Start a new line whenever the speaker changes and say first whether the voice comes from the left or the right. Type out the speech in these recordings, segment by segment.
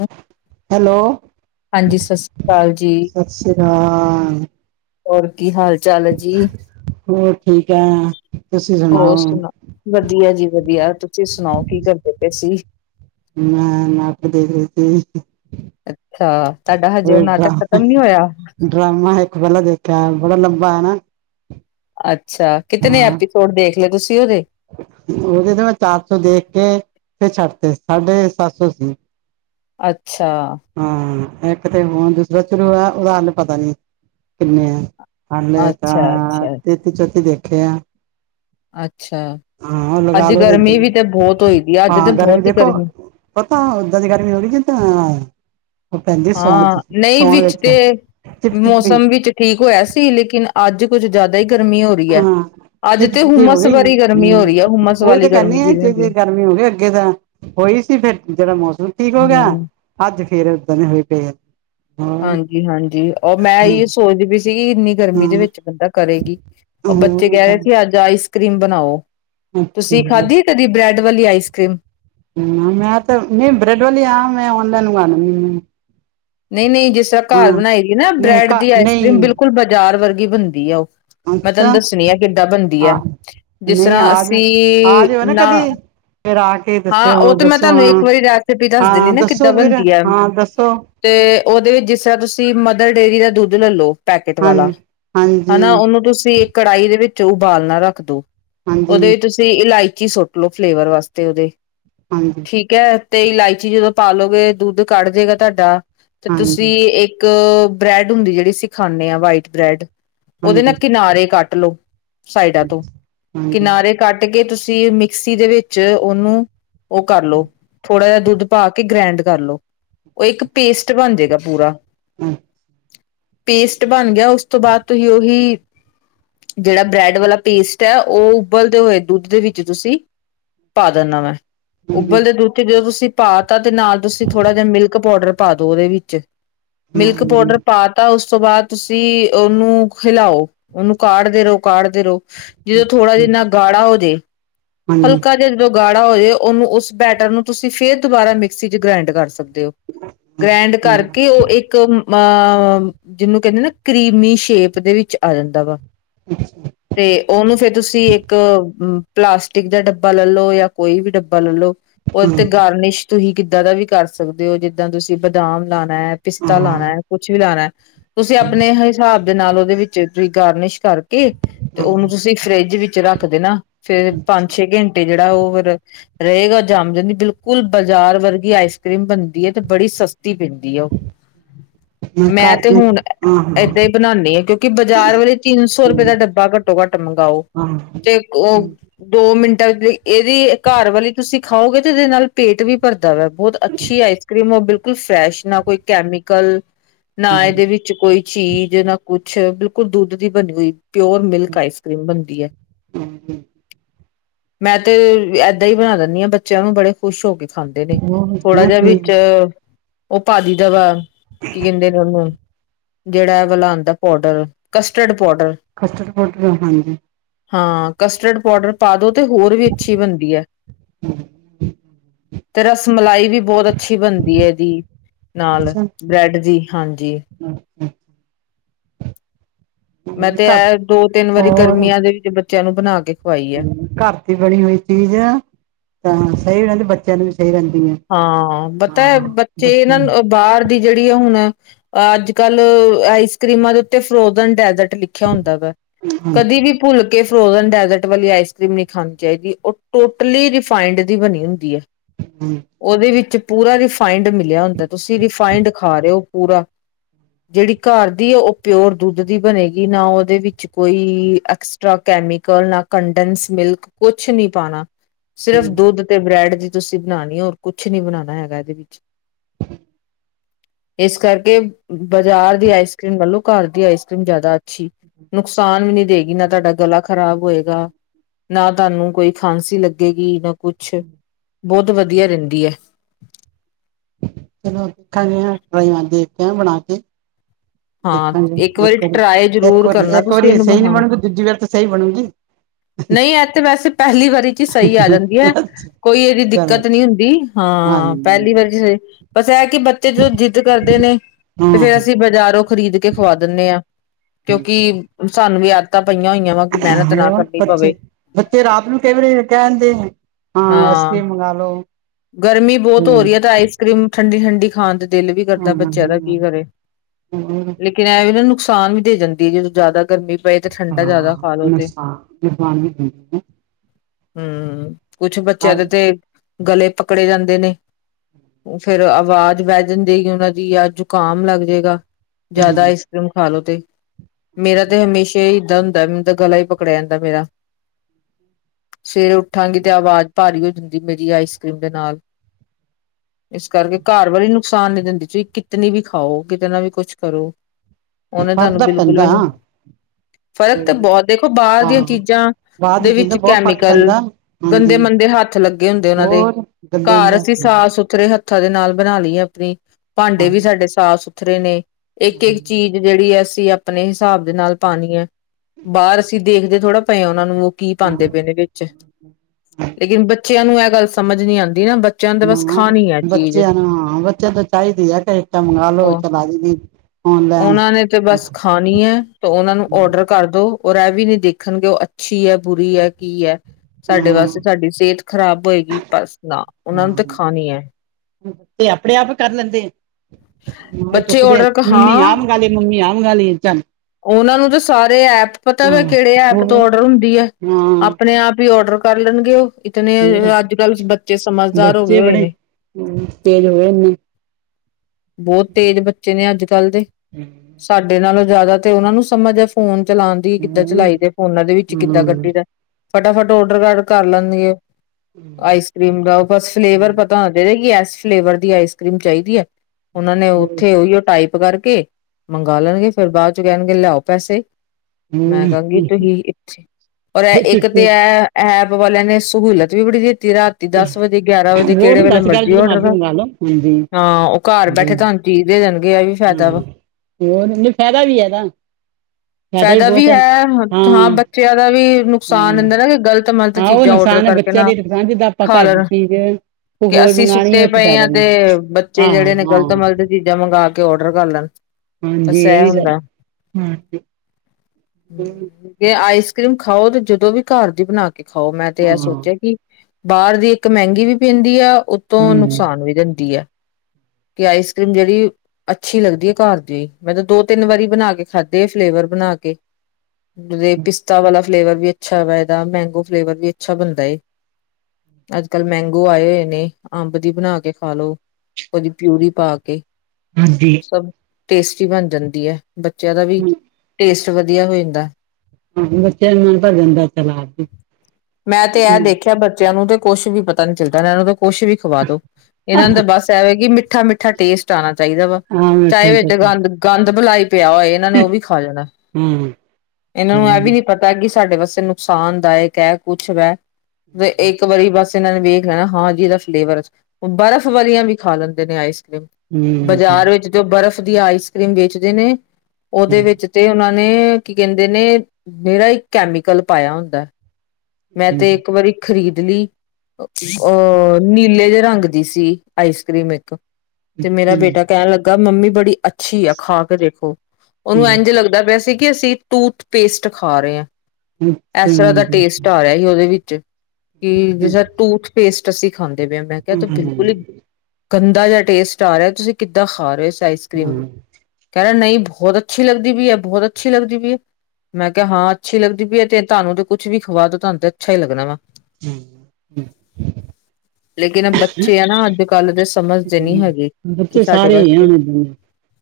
left: ਉ
right: ਹੈਲੋ।
left: ਅਕਾਲ ਜੀ
right: ਸਤਿ ਸ਼੍ਰੀ ਅਕਾਲ
left: ਹੋਰ ਕੀ ਹਾਲ-ਚਾਲ
right: ਹੋਰ ਠੀਕ ਐ, ਤੁਸੀਂ
left: ਹੋਰ
right: ਸੁਣਾਉ।
left: ਸੁਣਾ ਵਧੀਆ ਜੀ, ਵਧੀਆ ਤੁਸੀਂ ਸੁਣਾਓ ਕੀ ਕਰਦੇ ਪਏ ਸੀ?
right: ਮੈਂ ਨਾਟਕ ਦੇਖਤੀ ਸੀ।
left: ਅੱਛਾ। ਤੁਹਾਡਾ ਹਜੇ, ਉਹ ਨਾਟਕ
right: ਡਰਾਮਾ
left: ਖਤਮ ਨੀ ਹੋਇਆ?
right: ਡਰਾਮਾ ਇੱਕ ਪਹਿਲਾ ਦੇਖਿਆ, ਬੜਾ ਲੰਬਾ ਹੈਨਾ।
left: ਅੱਛਾ, ਕਿਤਨੇ ਐਪੀਸੋਡ ਦੇਖ ਲ ਤੁਸੀਂ ਉਹਦੇ?
right: ਉਹਦੇ ਤੇ ਮੈਂ ਚਾਰ ਸੌ ਦੇਖ ਕੇ ਫਿਰ ਛੱਡ ਤੇ, ਸਾਢੇ ਸੱਤ ਸੌ ਸੀ।
left: ਅੱਛਾ।
right: ਹਾਂ, ਇੱਕ ਤੇ ਹੁਣ ਦੂਸਰਾ ਸੂਰੁ ਹੋਇਆ, ਉਹਦਾ ਹੱਲੇ ਪਤਾ ਨੀ ਕਿੰਨੇ ਆ? ਹਲੇ
left: ਅੱਛਾ
right: ਤਾਂ
left: ਅੱਛਾ
right: ਤੇਤੀ-ਚੋਤੀ ਦੇਖਿਆ।
left: ਅੱਛ, ਅੱਜ ਗਰਮੀ ਵੀ ਤੇ ਬਹੁਤ ਹੋਈ ਪਈਆ, ਅੱਜ ਤੇ
right: ਹਾਂ
left: ਬਹੁਤ ਹੀ
right: ਦੇਖੋ
left: ਗਰਮੀ
right: ਪਤਾ, ਉਦਾ ਦੀ ਗਰਮੀ ਹੋਗੀ ਜਿਦਾ
left: ਹਾਂ, ਨਹੀਂ ਵਿੱਚ ਤੇ
right: ਚਿਪ ਚਿਪੀ
left: ਮੌਸਮ ਵਿੱਚ ਠੀਕ ਹੋਇਆ ਸੀ, ਲੇਕਿਨ ਅੱਜ ਕੁੱਝ ਜ਼ਿਆਦਾ ਹੀ ਗਰਮੀ ਹੋ। ਰਹੀ ਹੈ
right: ਹਾਂ,
left: ਅੱਜ ਤੇ
right: ਚਿਪ-ਚੀਪੀ
left: ਹੁਮਸ
right: ਹੋਗੀ ਹੁਣ,
left: ਵਾਲੀ ਗਰਮੀ ਹੋ
right: ਹੂੰ
left: ਰਹੀ ਹੈ ਹੁਮਸ
right: ਉਹੀ
left: ਵਾਲੀ
right: ਤਾਂ
left: ਗਰਮੀ
right: ਕਿਹਦੀਆ
left: ਜਿਵੇਂ ਹੁੰਦੀ
right: ਚਿਪ-ਚਿਪ ਗਰਮੀ ਹੋਗੀ ਅੱਗੇ ਤਾਂ ਹੋਈ ਸੀ, ਫੇਰ ਜਿਹੜਾ ਮੌਸਮ ਠੀਕ ਹੋ ਗਿਆ
left: ਹਮ
right: ਅੱਜ ਫੇਰ ਦਾਂ ਹੋਈ ਪੇਈ ਆ। ਹਾਂ
left: ਹਾਂਜੀ-ਹਾਂਜੀ, ਉਹ ਮੈਂ
right: ਹਾਂ
left: ਇਹੋ ਸੋਚਦੀ ਪੀ ਸੀਗੀ ਇੰਨੀ ਗਰਮੀ ਦੇ
right: ਹਾਂ
left: ਵਿੱਚ ਬੰਦਾ ਕਰੇ ਕੀ, ਅੱਜ ਬੱਚੇ ਕਹਿ
right: ਹੋਰ
left: ਰਹੇ ਸੀ, ਅੱਜ ਆਈਸ ਕਰ੍ਰੀਮ ਬਣਾਓ।
right: ਅੱਛਾ
left: ਤੁਸੀਂ
right: ਨਾ
left: ਖਾਧੀ ਕਦੀ ਬ੍ਰੈਡ ਵਾਲੀ ਆਈਸਕ੍ਰੀਮ?
right: ਮੈਂ ਤਾਂ ਮ ਬ੍ਰੈਡ ਵਾਲੀ, ਆ ਮੈਂ ਔਨਲਾਈਨ ਮਗਵਾਦੀ ਹੁੰਦੀਆਂ।
left: ਨਹੀਂ-ਨਹੀਂ, ਜਿਸ ਤਰ੍ਹਾਂ ਘਰ ਬਣਾਈ ਦੀ ਨਾ
right: ਨਹੀਂ
left: ਬ੍ਰੈਡ
right: ਘ
left: ਦੀ ਆਈਸ ਕਰ੍ਰੀਮ
right: ਨਹੀਂ
left: ਬਿਲਕੁਲ ਬਾਜ਼ਾਰ ਵਰਗੀ ਬਣਦੀ ਆ ਉਹ। ਮੈਂ ਤੁਹਾਨੂੰ
right: ਅੱਛਾ
left: ਦੱਸਣੀ ਆ ਕਿੱਦਾਂ ਬਣਦੀ
right: ਆ
left: ਐ, ਜਿਸ
right: ਨਹੀਂ
left: ਤਰ੍ਹਾਂ
right: ਆ ਜਾਇਓ ਆ ਜਾਇਓ
left: ਅਸੀਂ ਨਾ
right: ਕਦੇ ਫਿਰ ਆ ਕੇ
left: ਹਾਂ,
right: ਦੱਸਿਓ
left: ਉਹ
right: ਹੋਰ
left: ਤੇ ਮੈਂ
right: ਦੱਸੋ
left: ਤੁਹਾਨੂੰ
right: ਹਾਂ
left: ਇੱਕ ਵਾਰੀ ਰੈਸਪੀ ਦੱਸ ਦਿੰਦੀ
right: ਹਾਂ
left: ਨਾ
right: ਦੱਸੋ
left: ਕਿੱਦਾਂ
right: ਵੀਰ
left: ਬਣਦੀ ਐ?
right: ਹਾਂ ਦੱਸੋ
left: ਤੇ ਉਹਦੇ ਵਿੱਚ ਜਿਸ ਤਰ੍ਹਾਂ ਤੁਸੀਂ ਮਦਰ ਡੇਅਰੀ ਦਾ ਦੁੱਧ ਲੈ ਲੋ। ਪੈਕੇਟ ਵਾਲਾ
right: ਹਾਂਜੀ ਹਾਂਜੀ
left: ਹੈਨਾ ਉਹਨੂੰ ਤੁਸੀਂ ਕੜਾਹੀ ਦੇ ਵਿੱਚ ਉਬਾਲ ਨਾ ਰੱਖ ਦੋ।
right: ਹਾਂਜੀ
left: ਉਹਦੇ ਵਿਚ ਤੁਸੀਂ ਇਲਾਇਚੀ ਸੁੱਟ ਲਓ, ਫਲੇਵਰ ਵਾਸਤੇ ਉਹਦੇ
right: ਹਾਂਜੀ।
left: ਠੀਕ ਹੈ, ਤੇ ਇਲਾਇਚੀ ਜਦੋਂ ਪਾਲੋਗੇ ਦੁੱਧ ਕੱੜ ਜੇਗਾ ਤੁਹਾਡਾ। ਤੇ ਤੁਸੀਂ
right: ਹਾਂਜੀ
left: ਇੱਕ ਬ੍ਰੈਡ ਹੁੰਦੀ ਐ ਜਿਹੜੀ ਅਸੀਂ ਖਾਂਦੇ ਆ ਵਾਈਟ ਬ੍ਰੈਡ। ਉਹਦੇ ਨਾਲ
right: ਹਾਂਜੀ
left: ਕਿਨਾਰੇ ਕੱਟ ਲਓ, ਸਾਈਡਾਂ ਤੋਂ
right: ਹਾਂਜੀ ਹਾਂਜੀ
left: ਕਿਨਾਰੇ ਕੱਟ ਕੇ ਤੁਸੀਂ ਮਿਕਸੀ ਦੇ ਵਿੱਚ ਉਹਨੂੰ, ਉਹ ਕਰ ਲਓ। ਥੋੜਾ ਜਿਹਾ ਦੁੱਧ ਪਾਕੇ ਗ੍ਰੈਂਡ ਕਰ ਲੋ, ਉਹ ਇੱਕ ਪੇਸਟ ਬਣ ਜਾਏਗਾ ਪੂਰਾ।
right: ਹੂੰ।
left: ਪੇਸਟ ਬਣ ਗਿਆ। ਉਸ ਤੋਂ ਬਾਅਦ ਤੁਸੀਂ ਉਹੀ ਜਿਹੜਾ ਬ੍ਰੈਡ ਵਾਲਾ ਪੇਸਟ ਐ ਉਹ ਉਬਲਦੇ ਹੋਏ ਦੁੱਧ ਦੇ ਵਿੱਚ ਤੁਸੀਂ ਪਾ ਦੇਣਾ ਵੈ ਉਬਲ ਦੇ ਦੁੱਧ ਜਦੋਂ ਤੁਸੀਂ ਪਾ ਤਾ ਤੇ ਨਾਲ ਤੁਸੀਂ ਥੋੜਾ ਜਿਹਾ ਮਿਲਕ ਪਾਊਡਰ ਪਾ ਦੋ ਉਹਦੇ ਵਿੱਚ ਮਿਲਕ ਪਾਊਡਰ ਪਾ ਤਾਂ, ਉਸ ਤੋਂ ਬਾਅਦ ਤੁਸੀਂ ਉਹਨੂੰ ਹਿਲਾਓ ਉਹਨੂੰ ਕਾੜਦੇ ਰਹੋ-ਕਾੜਦੇ ਰਹੋ ਤਾ ਜਦੋਂ ਥੋੜਾ ਜਿਨ੍ਹਾਂ ਗਾ਼ੜਾ ਹੋ ਜਾਏ,
right: ਹਾਂਜੀ
left: ਹਲਕਾ ਜਿ ਜਦੋਂ ਗਾੜਾ ਹੋ ਜਾਵੇ ਉਹਨੂੰ ਉਸ ਬੈਟਰ ਨੂੰ ਤੁਸੀਂ ਫੇਰ ਦੁਬਾਰਾ ਮਿਕਸੀ ਚ ਗ੍ਰੈਂੰਡ ਕਰ ਸਕਦੇ ਓ।
right: [unintelligible]
left: ਗ੍ਰੈਂਡ
right: ਹਾਂਜੀ
left: ਕਰਕੇ ਉਹ ਇੱਕ ਆ ਜਿਹਨੂੰ ਕਹਿੰਦੇ ਨਾ ਕਰੀਮੀ ਸ਼ੇਪ ਦੇ ਵਿੱਚ ਆ ਜਾਂਦਾ ਵਾ।
right: ਅੱਛਾ।
left: ਤੇ ਉਹਨੂੰ ਫੇਰ ਤੁਸੀਂ, ਇੱਕ ਪਲਾਸਟਿਕ ਦਾ ਡੱਬਾ ਲੈਲੋ ਜਾਂ ਕੋਈ ਵੀ ਡੱਬਾ ਲੈਲੋ। ਉਹ ਤੇ
right: ਹਮ
left: ਗਾਰਨਿਸ਼ ਤੁਸੀਂ ਕਿੱਦਾਂ ਦਾ ਵੀ ਕਰ ਸਕਦੇ ਓ। ਜਿੱਦਾਂ ਤੁਸੀਂ ਬਦਾਮ ਲੈਣਾ ਐ
right: ਹਾਂ
left: ਪਿਸਤਾ ਲਾਉਣਾ ਹੈ। ਕੁਛ ਵੀ ਲਾਣਾ ਤੁਸੀਂ ਆਪਣੇ ਹਿਸਾਬ ਦੇ ਨਾਲ ਉਹਦੇ ਵਿੱਚ ਤੁਸੀਂ ਗਾਰਨਿਸ਼ ਕਰਕੇ ਤੇ
right: ਹਾਂ
left: ਉਹਨੂੰ ਤੁਸੀਂ ਫਰਿੱਜ ਵਿੱਚ ਰੱਖਦੇ ਨਾ ਫੇਿਰ ਪੰਜ-ਛੇ ਘੰਟੇ ਜਿਹੜਾ ਉਹ ਫਿਰ ਰਹੇਗਾ ਜਮ ਜਾਂਦੀ ਬਿਲਕੁਲ ਬਾਜ਼ਾਰ ਵਰਗੀ ਆਈਸ ਕਰ੍ਰੀਮ ਬਣਦੀ ਹੈ, ਤੇ ਬੜੀ ਸਸਤੀ ਪੈਂਦੀ ਆ ਉਹ, ਮੈਂ
right: ਘਰ
left: ਤੇ
right: ਦੇ
left: ਹੁਣ
right: ਹਾਂ ਹਾਂ
left: ਇਏਦਾਂ ਹੀ ਬਣਾਉਦੀ ਹਾਂ, ਕਿਉਂਕਿ ਬਾਜ਼ਾਰ ਵਾਲੇ ਤਿੰਨ ਸੌ ਰੁਪਏ ਦਾ ਡੱਬਾ ਘੱਟੋ ਘੱਟ ਮੰਗਓ,
right: ਹਾਂ
left: ਤੇ ਔ ਹ ਦੋ ਮਿੰਟਾਂ ਵਿੱਚ, ਇਹਦੀ ਘਰ ਵਾਲੀ ਤੁਸੀਂ ਖਾਓਗੇ, ਤੇ ਇਹਦੇ ਨਾਲ ਪੇਟ ਵੀ ਭਰਦਾ ਵਾ, ਬਹੁਤ ਅੱਛੀ ਆ ਕ੍ਰੀਮ ਉਹ ਬਿਲਕੁਲ ਫਰੈਸ਼, ਨਾ ਕੋਈ ਕੈਮੀਕਲ, ਨਾ ਇਹਦੇ ਵਿੱਚ ਨਾ ਕੋਈ ਚੀਜ਼, ਨਾ ਕੁਛ, ਬਿਲਕੁਲ ਦੁੱਧ ਦੀ ਬਣੀ ਹੋਈ। ਪਿਓਰ ਮਿਲਕ ਆਈਸ ਕਰ੍ਰੀਮ ਬਣਦੀ ਹੈ, ਮੈਂ ਤੇ ਏਦਾਂ ਹੀ ਬਣਾ ਦਿੰਦੀ ਹਾਂ ਬੱਚਿਆਂ ਨੂੰ, ਬੜੇ ਖੁਸ਼ ਹੋ ਕੇ ਖਾਂਦੇ ਨੇ, ਥੋੜਾ ਜਿਹਾ ਵੀ ਉਹ ਪਾਦੀ ਦਾ ਵਾ, ਕੀ ਕਹਿੰਦੇ ਨੇ ਉਹਨੂੰ ਜਿਹੜਾ ਐ ਵਾਲਾ ਆਉਦਾ powder, custard powder.
right: Custard powder, ਹਾਂਜੀ
left: ਹਾਂ ਕਸਟਡ ਪਾਊਡਰ ਪਾ ਦੋ ਤੇ ਹੋਰ ਵੀ ਅੱਛੀ ਬਣਦੀ ਹੈ, ਤੇ ਰਸ ਮਲਾਈ ਵੀ ਬਹੁਤ ਅੱ ਅੱਛੀ ਬਣਦੀ ਹੈ ਇਹਦੀ, ਨਾਲ ਬ੍ਰੈਡ ਦੀ, ਹਾਂਜੀ।
right: ਹੂ ਹੂ
left: ਮੈਂ ਤੇ
right: ਅੱਛਾ
left: ਇਹ, ਦੋ ਤਿੰਨ ਵਾਰੀ
right: ਹੋਰ
left: ਗਰਮੀਆਂ ਦੇ ਵਿੱਚ ਬੱਚਿਆਂ ਨੂੰ ਬਣਾ ਕੇ। ਖਵਾਈ ਹੈ
right: ਘਰ ਦੀ ਬਣੀ ਹੋਈ ਚੀਜ਼, ਤਾਂ ਸਹੀ ਰਹਿੰਦੀ, ਬੱਚਿਆਂ ਨੂੰ ਵੀ ਸਹੀ ਰਹਿੰਦੀ ਹੈ।
left: ਹਾਂ ਪਤਾ, ਬੱਚੇ ਇਹਨਾਂ ਨੂੰ ਬਾਹਰ ਦੀ ਜਿਹੜੀ ਆ ਹੁਣ, ਅੱਜ ਕੱਲ ਆਈਸ ਕਰ੍ਰੀਮਾਂ ਦੇ ਉੱਤੇ ਫਰੋਜਨ ਡੈਜ਼ਰਟ ਲਿਖ ਲਿਖਿਆ ਹੁੰਦਾ ਵੈ,
right: ਹਾਂਜੀ
left: ਕਦੀ ਵੀ ਭੁੱਲ ਕੇ ਫਰੋਜਨ ਡੈਜ਼ਰਟ ਵਾਲੀ ਆਈਸ ਕਰ੍ਰੀਮ ਨੀ ਖਾਣੀ ਚਾਹੀਦੀ, ਉਹ ਟੋਟਲੀ ਰਿਫਾਈਨਡ ਦੀ ਬਣੀ ਹੁੰਦੀ ਹੈ।
right: ਹੂ
left: ਉਹਦੇ ਵਿੱਚ ਪੂਰਾ ਰਿਫਾਇੰਡ ਮਿਲਿਆ ਹੁੰਦਾ, ਤੁਸੀਂ ਰਿਫਾਇੰਡ ਖਾ ਰਹੇ ਹੋ ਪੂਰਾ। ਜਿਹੜੀ ਘਰ ਦੀ ਆ, ਉਹ ਪਿਓਰ ਦੁੱਧ ਦੀ ਬਣੇਗੀ, ਨਾ ਉਹਦੇ ਵਿੱਚ ਕੋਈ ਐਕਸ ਕੈਮੀਕਲ, ਨਾ ਕੰਡੈਂਸ ਮਿਲਕ, ਕੁਛ ਨਹੀਂ ਪਾਉਣਾ। ਸਿਰਫ਼ ਦੁੱਧ ਤੇ ਬ੍ਰੈਡ ਦੀ ਤੁਸੀਂ ਬਣਾਉਣੀ ਹੋ, ਹੋਰ ਕੁਛ ਨਹੀਂ ਬਣਾਉਣਾ ਹੈਗਾ, ਇਹਦੇ ਵਿੱਚ। ਇਸ ਕਰਕੇ ਬਜ਼ਾਰ ਦੀ ਆਈਸ ਕਰ੍ਰੀਮ ਨਾਲੋਂ, ਘਰ ਦੀ ਆਈਸ ਕਰ੍ਰੀਮ ਜਿਆਦਾ ਅੱਛੀ। ਨੁਕਸਾਨ ਵੀ ਨਹੀਂ ਦੇਗੀ, ਨਾ ਤੁਹਾਡਾ ਗਲਾ ਖ਼ਰਾਬ ਹੋਏਗਾ। ਨਾ ਤੁਹਾਨੂੰ ਕੋਈ ਖਾਂਸੀ ਲੱਗੇਗੀ, ਨਾ ਕੁਛ ਬਹੁਤ ਵਧੀਆ ਰਹਿੰਦੀ ਹੈ।
right: ਚਲੋ ਦੇਖਾਂਗੇ, ਟਰਾਈ, ਦੇਖਦੇ ਆਂ ਬਣਾ ਕੇ।
left: ਹਾਂ,
right: ਦੇਖਾਂਗੇ
left: ਇੱਕ ਵਾਰੀ ਟਰਾਏ
right: ਇੱਕ
left: ਜ਼ਰੂਰ
right: ਵਾਰੀ
left: ਕਰਨਾ
right: ਇੱਕ
left: ਤੁਸੀਂ,
right: ਵਾਰੀ
left: ਇਹਨੂੰ
right: ਸਹੀ ਨੀ
left: ਹਾਂ
right: ਬਣੂਗੀ ਦੂਜੀ ਵਾਰ ਤਾਂ ਸਹੀ ਬਣੂਗੀ
left: ਨਹੀਂ ਇਹ ਤੇ, ਵੈਸੇ ਪਹਿਲੀ ਵਾਰੀ ਚੀ ਸਹੀ ਆ ਜਾਂਦੀ ਹੈ। ਕੋਈ ਇਹਦੀ
right: ਚਲੋ
left: ਦਿੱਕਤ ਨਹੀਂ ਹੁੰਦੀ, ਹਾਂ
right: ਹਾਂਜੀ
left: ਪਹਿਲੀ ਵਾਰੀ, ਬਸ ਇਹ ਕਿ ਬੱਚੇ ਜਦੋ ਜਿੱਦ ਕਰਦੇ ਨੇ ਤੇ
right: ਹਾਂ
left: ਫੇਰ ਅਸੀਂ ਬਾਜ਼ਾਰੋਂ ਖਰੀਦ ਕੇ ਖਵਾ ਦਿੰਦੇ ਆਂ, ਕਿਉਂਕਿ ਸਾਨੂੰ ਵੀ ਆਦਤਾਂ ਪਈਆਂ ਹੋਈਆਂ ਵਾ। ਕਿ ਮਿਹਨਤ ਨਾ ਕਰਨੀ
right: ਬੱਚੇ,
left: ਪਵੇ
right: ਬੱਚੇ ਰਾਤ ਨੂੰ ਕਈ ਵਾਰੀ ਕਹਿ ਦਿੰਦੇ ਹਾਂ, ਆਈਸ
left: ਹਾਂ।
right: ਕ੍ਰੀਮ ਮੰਗਾ ਲੋ।
left: ਗਰਮੀ ਬਹੁਤ
right: ਹੂੰ
left: ਹੋ ਰਹੀ ਹੈ, ਤਾਂ ਆਈਸ ਕਰ੍ਰੀਮ ਠੰਡੀ ਠੰਡੀ ਖਾਣ ਦਿਲ ਵੀ
right: ਹੂ
left: ਕਰਦਾ
right: ਹੂ
left: ਬੱਚਿਆਂ ਦਾ
right: ਹੂ
left: ਕੀ ਕਰੇ।
right: ਹੂ ਹੋਰ
left: ਲੇਕਿਨ ਇਹ ਐ ਨਾ, ਇਹ ਨੁਕਸਾਨ ਵੀ ਦੇ ਜਾਂਦੀ ਹੈ, ਜਦੋਂ ਜ਼ਿਆਦਾ ਗਰਮੀ ਪਏ ਤੇ ਠੰਡਾ ਜ਼ਿਆਦਾ
right: ਹਾਂ,
left: ਖਾ ਲੋ
right: ਨੁਕਸਾਨ ਤੇ ਬਾਦ ਵੀ
left: ਹੂ, ਕੁਛ ਬੱਚਿਆਂ ਦੇ ਤੇ, ਗਲੇ ਪਕੜੇ ਜਾਂਦੇ ਨੇ। ਔ ਫਿਰ ਆਵਾਜ਼ ਬਹਿ ਜਾਂਦੀ ਉਹਨਾਂ ਦੀ, ਯਾ ਜ਼ੁਕਾਮ ਲੱਗ ਜਾਏਗਾ। ਜ਼ਿਆਦਾ ਆਈਸ ਕਰ੍ਰੀਮ ਖਾ ਲੋ ਤੇ, ਮੇਰਾ ਤੇ ਹਮੇਸ਼ਾ ਹੀ ਇੱਦਾਂ ਹੁੰਦਾ, ਮੇਰਾ ਤੇ ਗਲਾ ਹੀ ਪਕੜਿਆ ਜਾਂਦਾ ਮੇਰਾ, ਸਵੇਰੇ ਉੱਠਾਂਗੀ ਤੇ ਆਵਾਜ਼ ਭਾਰੀ ਹੋ ਜਾਂਦੀ। ਹੋ ਜਾਂਦੀ ਮੇਰੀ, ਆਈਸ ਕਰ੍ਰੀਮ ਦੇ ਨਾਲ, ਇਸ ਕਰਕੇ ਘਰ ਵਾਲੀ ਨੁਕਸਾਨ ਨੁਕਸਾਨ ਨੀ ਦਿੰਦੀ ਜੀ, ਕਿਤਨੀ ਵੀ ਖਾਓ, ਕਿਤਨਾ ਵੀ ਕੁਛ ਕਰੋ ਓਨੇ
right: ਫਰਕ
left: ਤੁਆਨੂ
right: ਤਾਂ
left: ਬਿਲਕੁਲ
right: ਪੈਂਦਾ
left: ਵੀ ਨੀ,
right: ਹਾਂ
left: ਫ਼ਰਕ ਤੇ ਬਹੁਤ, ਦੇਖੋ ਬਾਹਰ ਦੀਆਂ ਚੀਜਾਂ
right: ਬਾਅਦ
left: ਦੇ
right: ਵਿੱਚ
left: ਵਿਚ
right: ਦਿੰਦਾ ਬਹੁਤ ਫ਼ਰਕ
left: ਕੈਮੀਕਲ,
right: ਪੈਂਦਾ
left: ਗੰਦੇ,
right: ਹਾਂਜੀ
left: ਮੰੰਦੇ ਹਥ ਲਗੇ ਹੁੰਦੇ ਓਨਾਂਦੇ,
right: ਹੋਰ ਗੱਲੇ
left: ਘਾਰ
right: ਹੁੰਦੇ
left: ਅਸੀ ਸਾਫ਼ ਸੁਥ ਸੁਥਰੇ ਹੱਥਾਂ ਦੇ ਨਾਲ ਬਨਾ ਲੀਏ ਅਪਨੀ ਭਾਂਡੇ ਵੀ
right: ਹਾਂਜੀ
left: ਸਾਡੇ ਸਾਫ਼ ਸੁਥਰੇ ਨੇ ਇਕ - ਇਕ ਚੀਜ ਜੇੜੀ ਅਸੀ ਅਪਨੇ ਹਿਸਾਬ ਦੇ ਨਾਲ ਪਾਨੀ ਏ ਬਾਰ ਅਸੀ ਦੇਖਦੇ ਥੋੜਾ ਪਏ ਆਂ ਓਨਾਂ ਨੂ ਓ ਕੀ
right: ਹਾਂ
left: ਪਾਂਦੇ ਪਏ ਨੇ ਵਿਚ ਲੇਕਿਨ ਬਚਿਆਂ ਨੂੰ ਏ ਗਾਲ ਸਮਝ ਨੀ ਆਂਦੀ ਨਾ ਬ
right: ਨਾ ਬੱਚਿਆਂ ਨੂੰ ਹਾਂ ਬੱਚਿਆਂ ਤੋ ਚਾਹੀਦੀ ਏ ਪਲੇਟਾਂ ਮੰਗਾ ਲੋ ਅਜ ਵੀ
left: ਓਨਾ ਨੇ ਤੇ ਬਸ ਖਾਨੀ ਐ ਤੇ ਓਨਾ ਨੂੰ ਔਡਰ ਕਰ ਦੋ ਔਰ ਏਵੀ ਨੀ ਦੇਖਨਗੇ ਓ ਅੱਛੀ ਐ ਬੁਰੀ ਐ ਕੀ ਐ। ਸਾਡੇ ਵਾਸਤੇ ਸਾਡੀ ਸਿਹਤ ਖ਼ਰਾਬ ਹੋਏਗੀ ਬਸ ਨਾ ਓਨਾਂ ਨੂੰ ਤੇ ਖਾਨੀ ਐ।
right: ਤੇ ਆਪਣੇ ਆਪ ਕਰ ਲੈਂਦੇ।
left: [inaudible]
right: ਮਵਾਇਲ
left: ਬੱਚੇ
right: ਚੁਕਦੈ
left: ਔਡਰ
right: ਮੰਮੀ ਆ ਮੰਗਾ ਲੀਏ ਮੰਮੀ ਆ ਮੰਗਾ ਲੀਏ ਚੱਲ
left: ਓਨਾਂ ਨੂੰ ਤਾ ਸਾਰੇ ਐਪ ਪਤਾ
right: ਹਾਂ
left: ਵੇ ਕਿਹੜੇ ਐਪ ਤੋ
right: ਹੋਰ
left: ਔਡਰ ਹੁੰਦੀ ਐ
right: ਹਾਂ
left: ਆਪਣੇ ਆਪ ਈ ਔਡਰ ਕਰ ਲੈਨਗੇ ਓ ਇਤਨੇ
right: ਹੋਰ
left: ਅੱਜ ਕੱਲ ਬੱਚੇ ਸਮਝਦਾਰ ਹੋ ਗਏ ਹੋਏ ਨੇ।
right: ਹੂੰ ਤੇਜ ਹੋ ਗਏ ਨੇ।
left: ਬੋਤ ਤੇਜ ਬੱਚੇ ਨੇ ਅਜ ਕਲ ਦੇ।
right: [inaudible]
left: ਸਾਡੇ ਨਾਲੋ ਜਿਆਦਾ ਤੇ ਓਨਾਂ ਨੂ ਸਮਝ ਏ। ਫੋਨ ਚਲਾਨ ਦੀ ਕਿਦਾ
right: ਹੂੰ
left: ਚਲਾਈ ਦੇ ਫੋਨਾ ਦੇ ਵਿਚ ਕਿਦਾਂ
right: ਹੂੰ
left: ਕੱਢੀ ਦਾ ਫਟਾਫਟ ਔਡਰ ਕਡ ਕਰ ਲੈਂਦੀ ਆਈਸ ਕ੍ਰੀਮ ਦਾ ਬਸ ਫਲੇਵਰ ਪਤਾ ਹੋਨੇ ਚਾਹੀਦੇ ਕਿ ਏਸ ਫਲੇਵਰ ਦੀ ਆਈਸ ਕ੍ਰੀਮ ਚਾਹੀਦੀ ਏ। ਓਨਾਂ ਨੇ ਓਥੇ ਓਈ ਓ ਟਾਈਪ ਕਰਕੇ ਮੰਗਾ ਲੈਨਗੇ ਫੇਰ ਬਾਦ 'ਚੋ ਕਹਿਨ ਗੇ ਲਿਆਓ ਪੈਸੇ। ਮੈਂ ਕਹਾਂਗੀ
right: ਹੂੰ
left: ਤੁਹੀ ਇਥ ਔਰ ਐ ਏਕ ਤੇ ਐ। ਐਪ ਵਾਲੇ ਨੇ ਸੂਹਲਤ ਵੀ ਬੜੀ ਦਿਤੀ ਰ ਦਸ ਵਜੇ, ਗਿਆਰਾਂ ਵਜੇ
right: ਹੋਰ
left: ਕਿਹੜੇ ਵੇਲੇ
right: ਦਸ ਗੱਲ
left: ਮਰਜੀ
right: ਜਿਹੜੀ
left: ਔਡਰ
right: ਮਰਜ਼ੀ
left: ਦੋ
right: ਮੰਗਾ ਲੋ ਹਾਂਜੀ
left: ਹਾਂ ਓ ਘਰ ਬੈਠੇ ਤੁ
right: ਹੂੰ
left: ਚੀਜ ਦੇ ਦੇਨਗੇ ਏ ਵੀ ਫੈਦਾ ਵਾ।
right: ਹੋਰ ਨਹੀਂ ਫਾਇਦਾ ਵੀ ਇਹਦਾ
left: ਫਹਿਦਾ ਵੀ ਹੈ ਹਾਂ ਬੱਚਿਆਂ ਦਾ ਵੀ ਨੁਕਸਾਨ
right: ਹੂੰ
left: ਹੁੰਦਾ ਨਾ ਕਿ ਗਲਤ ਮਲ
right: ਹਾਂ ਓ ਨੁਕਸਾਨ ਹੈ ਬੱਚਿਆਂ ਲਈ ਨੁਕਸਾਨ ਜਿਦਾ ਆਪਾ ਘਾਰ ਦੀ
left: ਲੈਣ
right: ਚੀਜ
left: ਕਿ ਅਸੀ ਸੁੱਤੇ ਪਏ ਆਂ ਤੇ ਬੱਚੇ
right: ਹਾਂ
left: ਜਿਹੜੇ ਨੇ
right: ਹਾਂ
left: ਗਲਤ ਮਲਤ ਚੀਜਾਂ ਮੰਗਾ ਕੇ ਔਡਰ ਕਰ ਲੈਨ
right: ਹਾਂਜੀ ਏਹੀ ਗਲ ਹਾਂਜੀ।
left: ਜੇ ਆਈਸ ਕ੍ਰੀਮ ਖਾਓ ਤੇ ਜਦੋ ਵੀ ਘਾਰ ਦੀ ਬਨਾ ਕੇ ਖਾਓ ਮੈ ਤੇ ਏ
right: ਹਾਂ
left: ਸੋਚਿਆ ਕਿ ਬਾਰ ਦੀ ਇਕ ਮਹਿੰਗੀ ਵੀ ਪੈਂਦੀ ਆ ਉਤੋਂ
right: ਹੂੰ
left: ਨੁਕਸਾਨ ਵੀ ਦੇਂਦੀ ਐ। ਕਿ ਆਈਸ ਕ੍ਰੀਮ ਜਿਹੜੀ ਅੱਛੀ ਲਗਦੀ ਘਾਰ ਦੀ ਮੈਂ ਤਾਂ ਦੋ ਤਿੰਨ ਵਾਰੀ ਬਨਾ ਕੇ ਖਾਧੀ ਏ ਫਲੇਵਰ ਬਨਾ ਕੇ ਪਿਸਤਾ ਵਾਲਾ ਫਲੇਵਰ ਵੀ ਅੱਛਾ ਹੈਗਾ ਏਦਾ ਮੈਂਗੋ ਫਲੇਵਰ ਵੀ ਅੱਛਾ ਬਨਦਾ ਏ। ਅੱਜ ਕੱਲ ਮੈਂਗੋ ਆਏ ਹੋਏ ਨੇ ਅੰਬ ਦੀ ਬਨਾ ਕੇ ਖਾ ਲੋੋ। ਓਦੀ ਪਿਊਰੀ ਪਾ ਕੇ
right: ਹਾਂਜੀ
left: ਸਬ ਟੇਸਟੀ ਬਨ ਜਾਂਦੀ ਐ ਬੱਚਿਆਂ ਦਾ ਵੀ ਟੇਸਟ ਵਧੀਆ ਹੋ ਜਾਂਦਾ।
right: [unintelligible]
left: ਮੈਂ ਤੇ ਏ ਦੇਖਿਆ ਬੱਚਿਆਂ ਨੂ ਤੇ ਕੁਛ ਨੀ ਪਤਾ ਪਤਾ ਨੀ ਚੱਲਦਾ ਏਨਾ ਨੂ ਕੁਛ ਵੀ ਖਵਾ ਦੋ ਏਨਾ ਦਾ ਬਸ ਏਵੇ ਕਿ ਮਿੱਠਾ- ਮਿੱਠਾ ਟੇਸਟ ਜਾਣਾ ਚਾਹੀਦਾ ਵਾ
right: ਹਾਂ
left: ਚਾਏ
right: ਬੈਠਾ
left: ਵਿਚ
right: ਬੈਠਾ
left: ਗੰਦ ਗੰਦ ਬਲਾ ਈ ਪਿਆ ਹੋਏ ਏਨਾ ਨੇ ਓਵੀ ਖਾ ਜਾਣੈ
right: ਹਾਂ
left: ਏਨਾ
right: ਹਾਂ
left: ਨੂੰ ਏਵੀ
right: ਹੂੰ
left: ਨੀ ਪਤਾ ਕਿ ਸਾਡੇ ਵਾਸਤੇ ਨੁਕਸਾਨਦਾਇਕੈ ਕੁਛ ਵੈ ਏਕ ਵਾਰੀ ਬਸ ਏਨਾ ਨੇ ਵੇਖ ਲੈਣਾ ਹਾਂ ਜੀ ਏਦਾ ਫਲੇਵਰ ਬਰਫ਼ ਵਲੀਆਂ ਵੀ ਖਾ ਲੈਂਦੇ ਨੇ ਆਈਸ ਕਰੀਮ
right: ਹੂੰ ਹੂੰ
left: ਬਾਜਾਰ ਵਿਚ ਜੋ ਬਰਫ਼ ਦੀ ਆਈਸ ਕਰੀਮ ਵੇਚਦੇ ਨੇ ਓਦੇ ਵਿਚ ਤੇ ਓਨਾਂ ਨੇ ਕੀ ਕਹਿੰਦੇ ਨੇ ਨੀਰਾ ਈ ਕੈਮੀਕਲ ਪਾਇਆ ਹੁੰਦਾ। ਮੈਂ ਤੇ ਇੱਕ ਵਰੀ ਖ਼ਰੀਦ ਲਈ ਅਹ ਨੀਲੇ ਜਿਹੇ ਰੰਗ ਦੀ ਸੀ ਆਈਸ ਕਰ੍ਰੀਮ ਇੱਕ ਤੇ
right: ਅੱਛਾ
left: ਮੇਰਾ ਬੇਟਾ ਕਹਿਣ ਲੱਗਾ ਮੰਮੀ ਬੜੀ ਅੱਛੀ ਆ ਖਾ ਕੇ ਦੇਖੋ। ਉਹਨੂੰ ਇੰਝ ਲੱਗਦਾ ਪਿਆ ਸੀ ਕਿ ਅਸੀ ਟੂਥਪੇਸਟ ਖਾ ਰਹੇ ਹਾਂ। ਏਸ ਤਰ੍ਹਾਂ ਦਾ ਟੇਸਟ ਆ ਰਿਹਾ ਸੀ ਉਹਦੇ ਵਿੱਚ ਕਿ ਜਿਸਰਾ ਟੂਥ ਪੇਸਟ ਅਸੀਂ ਖਾਂਦੇ ਪਏ ਹਾਂ। ਮੈਂ ਕਿਹਾ ਤੂੰ
right: ਅੱਛਾ
left: ਬਿਲਕੁਲ ਹੀ ਗੰਦਾ ਜਾਂ ਟੇਸਟ ਆ ਰਿਹਾ ਹੈ, ਤੁਸੀਂ ਕਿੱਦਾਂ ਖਾ ਰਹੇ ਹੋ ਇਸ ਆਈਸ ਕਰ੍ਰੀਮ
right: ਹਾਂ
left: ਨੂੰ ਕਹ ਰਹੇਆ ਨਹੀ, ਬਹੁਤ ਅੱਛੀ ਲੱਗਦੀ ਪਈ ਹੈ, ਬਹੁਤ ਅੱਛੀ ਲੱਗਦੀ ਪਈ ਹੈ। ਮੈਂ ਕਿਹਾ ਹਾਂ ਅੱਛੀ ਲੱਗਦੀ ਪਈ ਏ ਤੇ ਤੁਹਾਨੂੰ ਤੇ ਕੁੱਛ ਵੀ ਖਵਾ ਦੋ, ਤੁਹਾਨੂੰ ਤੇ ਅੱਛਾ ਹੀ ਲੱਗਣਾ ਵਾ।
right: ਹੂੰ।
left: ਲੇਕਿਨ ਏ ਬੱਚੇ ਆ ਨਾ ਅੱਜ ਕੱਲ ਦੇ, ਸਮਝਦੇ ਨਹੀ ਹੈਗੇ। ਕਿ
right: ਬੱਚੇ
left: ਸਾਡੇ
right: ਸਾਰੇ ਹੀ ਹੈ
left: ਵਾਸਤੇ
right: ਹੁਣ ਏਦਾਂ ਦੇ।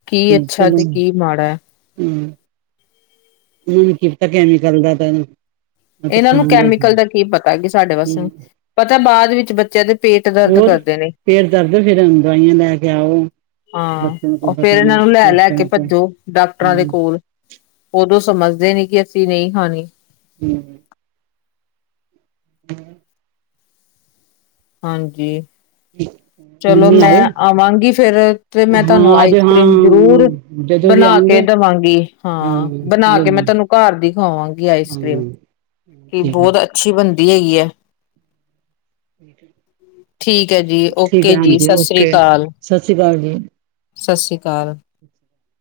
left: ਕੀ ਅੱਛਾ, ਤੇ ਕੀ ਮਾੜਾ ਹੈ।
right: ਹੂੰ ਕੀ ਪਤਾ ਕੈਮੀਕਲ ਦਾ ਤੁਹਾਨੂੰ
left: ਇਹਨਾਂ ਨੂੰ ਕੈਮੀਕਲ ਦਾ ਕੀ ਪਤਾ ਕਿ ਸਾਡੇ ਵਾਸਤੇ, ਪਤਾ ਬਾਦ ਵਿੱਚ ਬੱਚਿਆਂ ਦੇ ਪੇਟ ਦਰਦ
right: ਹੋਰ
left: ਕਰਦੇ ਨੇ
right: ਫੇਰ ਦਰਦ, ਫੇਰ ਹੁਣ ਦਵਾਈਆਂ ਲੈ ਕੇ ਆਓ।
left: ਹਾਂ
right: ਬੱਚਿਆਂ ਨੂੰ
left: ਉਹ
right: ਕੋਈ
left: ਫੇਰ
right: ਪਤਾ
left: ਇਹਨਾਂ
right: ਨੀ
left: ਨੂੰ ਲੈ ਲੈ ਕੇ
right: ਹੋਸਟਲ ਚ
left: ਭੱਜੋ ਡਾਕਟਰਾਂ ਦੇ
right: ਹੂੰ
left: ਕੋਲ ਔਦੋਂ ਸਮਝਦੇ ਨੇ ਕਿ ਅਸੀਂ ਨਹੀ ਖਾਣੀ
right: ਹੂੰ। ਹੂੰ।
left: ਹਾਂਜੀ।
right: ਠੀਕ
left: ਚਲੋ ਮੈਂ ਆਵਾਂਗੀ ਫੇਰ ਤੇ ਮੈਂ ਤੁਹਾਨੂੰ
right: ਹਾਂ ਅੱਜ
left: ਆਈਸ
right: ਹਾਂ
left: ਕਰ੍ਰੀਮ ਜ਼ਰੂਰ
right: ਜਦੋਂ ਵੀ
left: ਬਣਾ ਕੇ
right: ਆਉਗੇ
left: ਦਵਾਂਗੀ, ਹਾਂ ਬਣਾ ਕੇ ਮੈਂ ਤੁਹਾਨੂੰ ਘਰ ਦੀ ਖਾਵਾਵਾਂਗੀ ਆਈਸ ਕਰ੍ਰੀਮ
right: ਹਾਂ
left: ਕਿ
right: ਠੀਕ ਹੈ,
left: ਬਹੁਤ ਅੱਛੀ ਬਣਦੀ ਹੈਗੀ ਹੈ।
right: [unintelligible]
left: ਠੀਕ ਹੈ ਜੀ।
right: ਠੀਕ
left: ਔਕੇ
right: ਹੈ
left: ਜੀ,
right: ਹਾਂਜੀ
left: ਸਤਿ ਸ੍ਰੀ
right: ਓਕੇ
left: ਅਕਾਲ।
right: ਸਤਿ ਸ਼੍ਰੀ ਅਕਾਲ ਜੀ
left: ਸਤਿ ਸ੍ਰੀ ਅਕਾਲ।
right: [inaudible]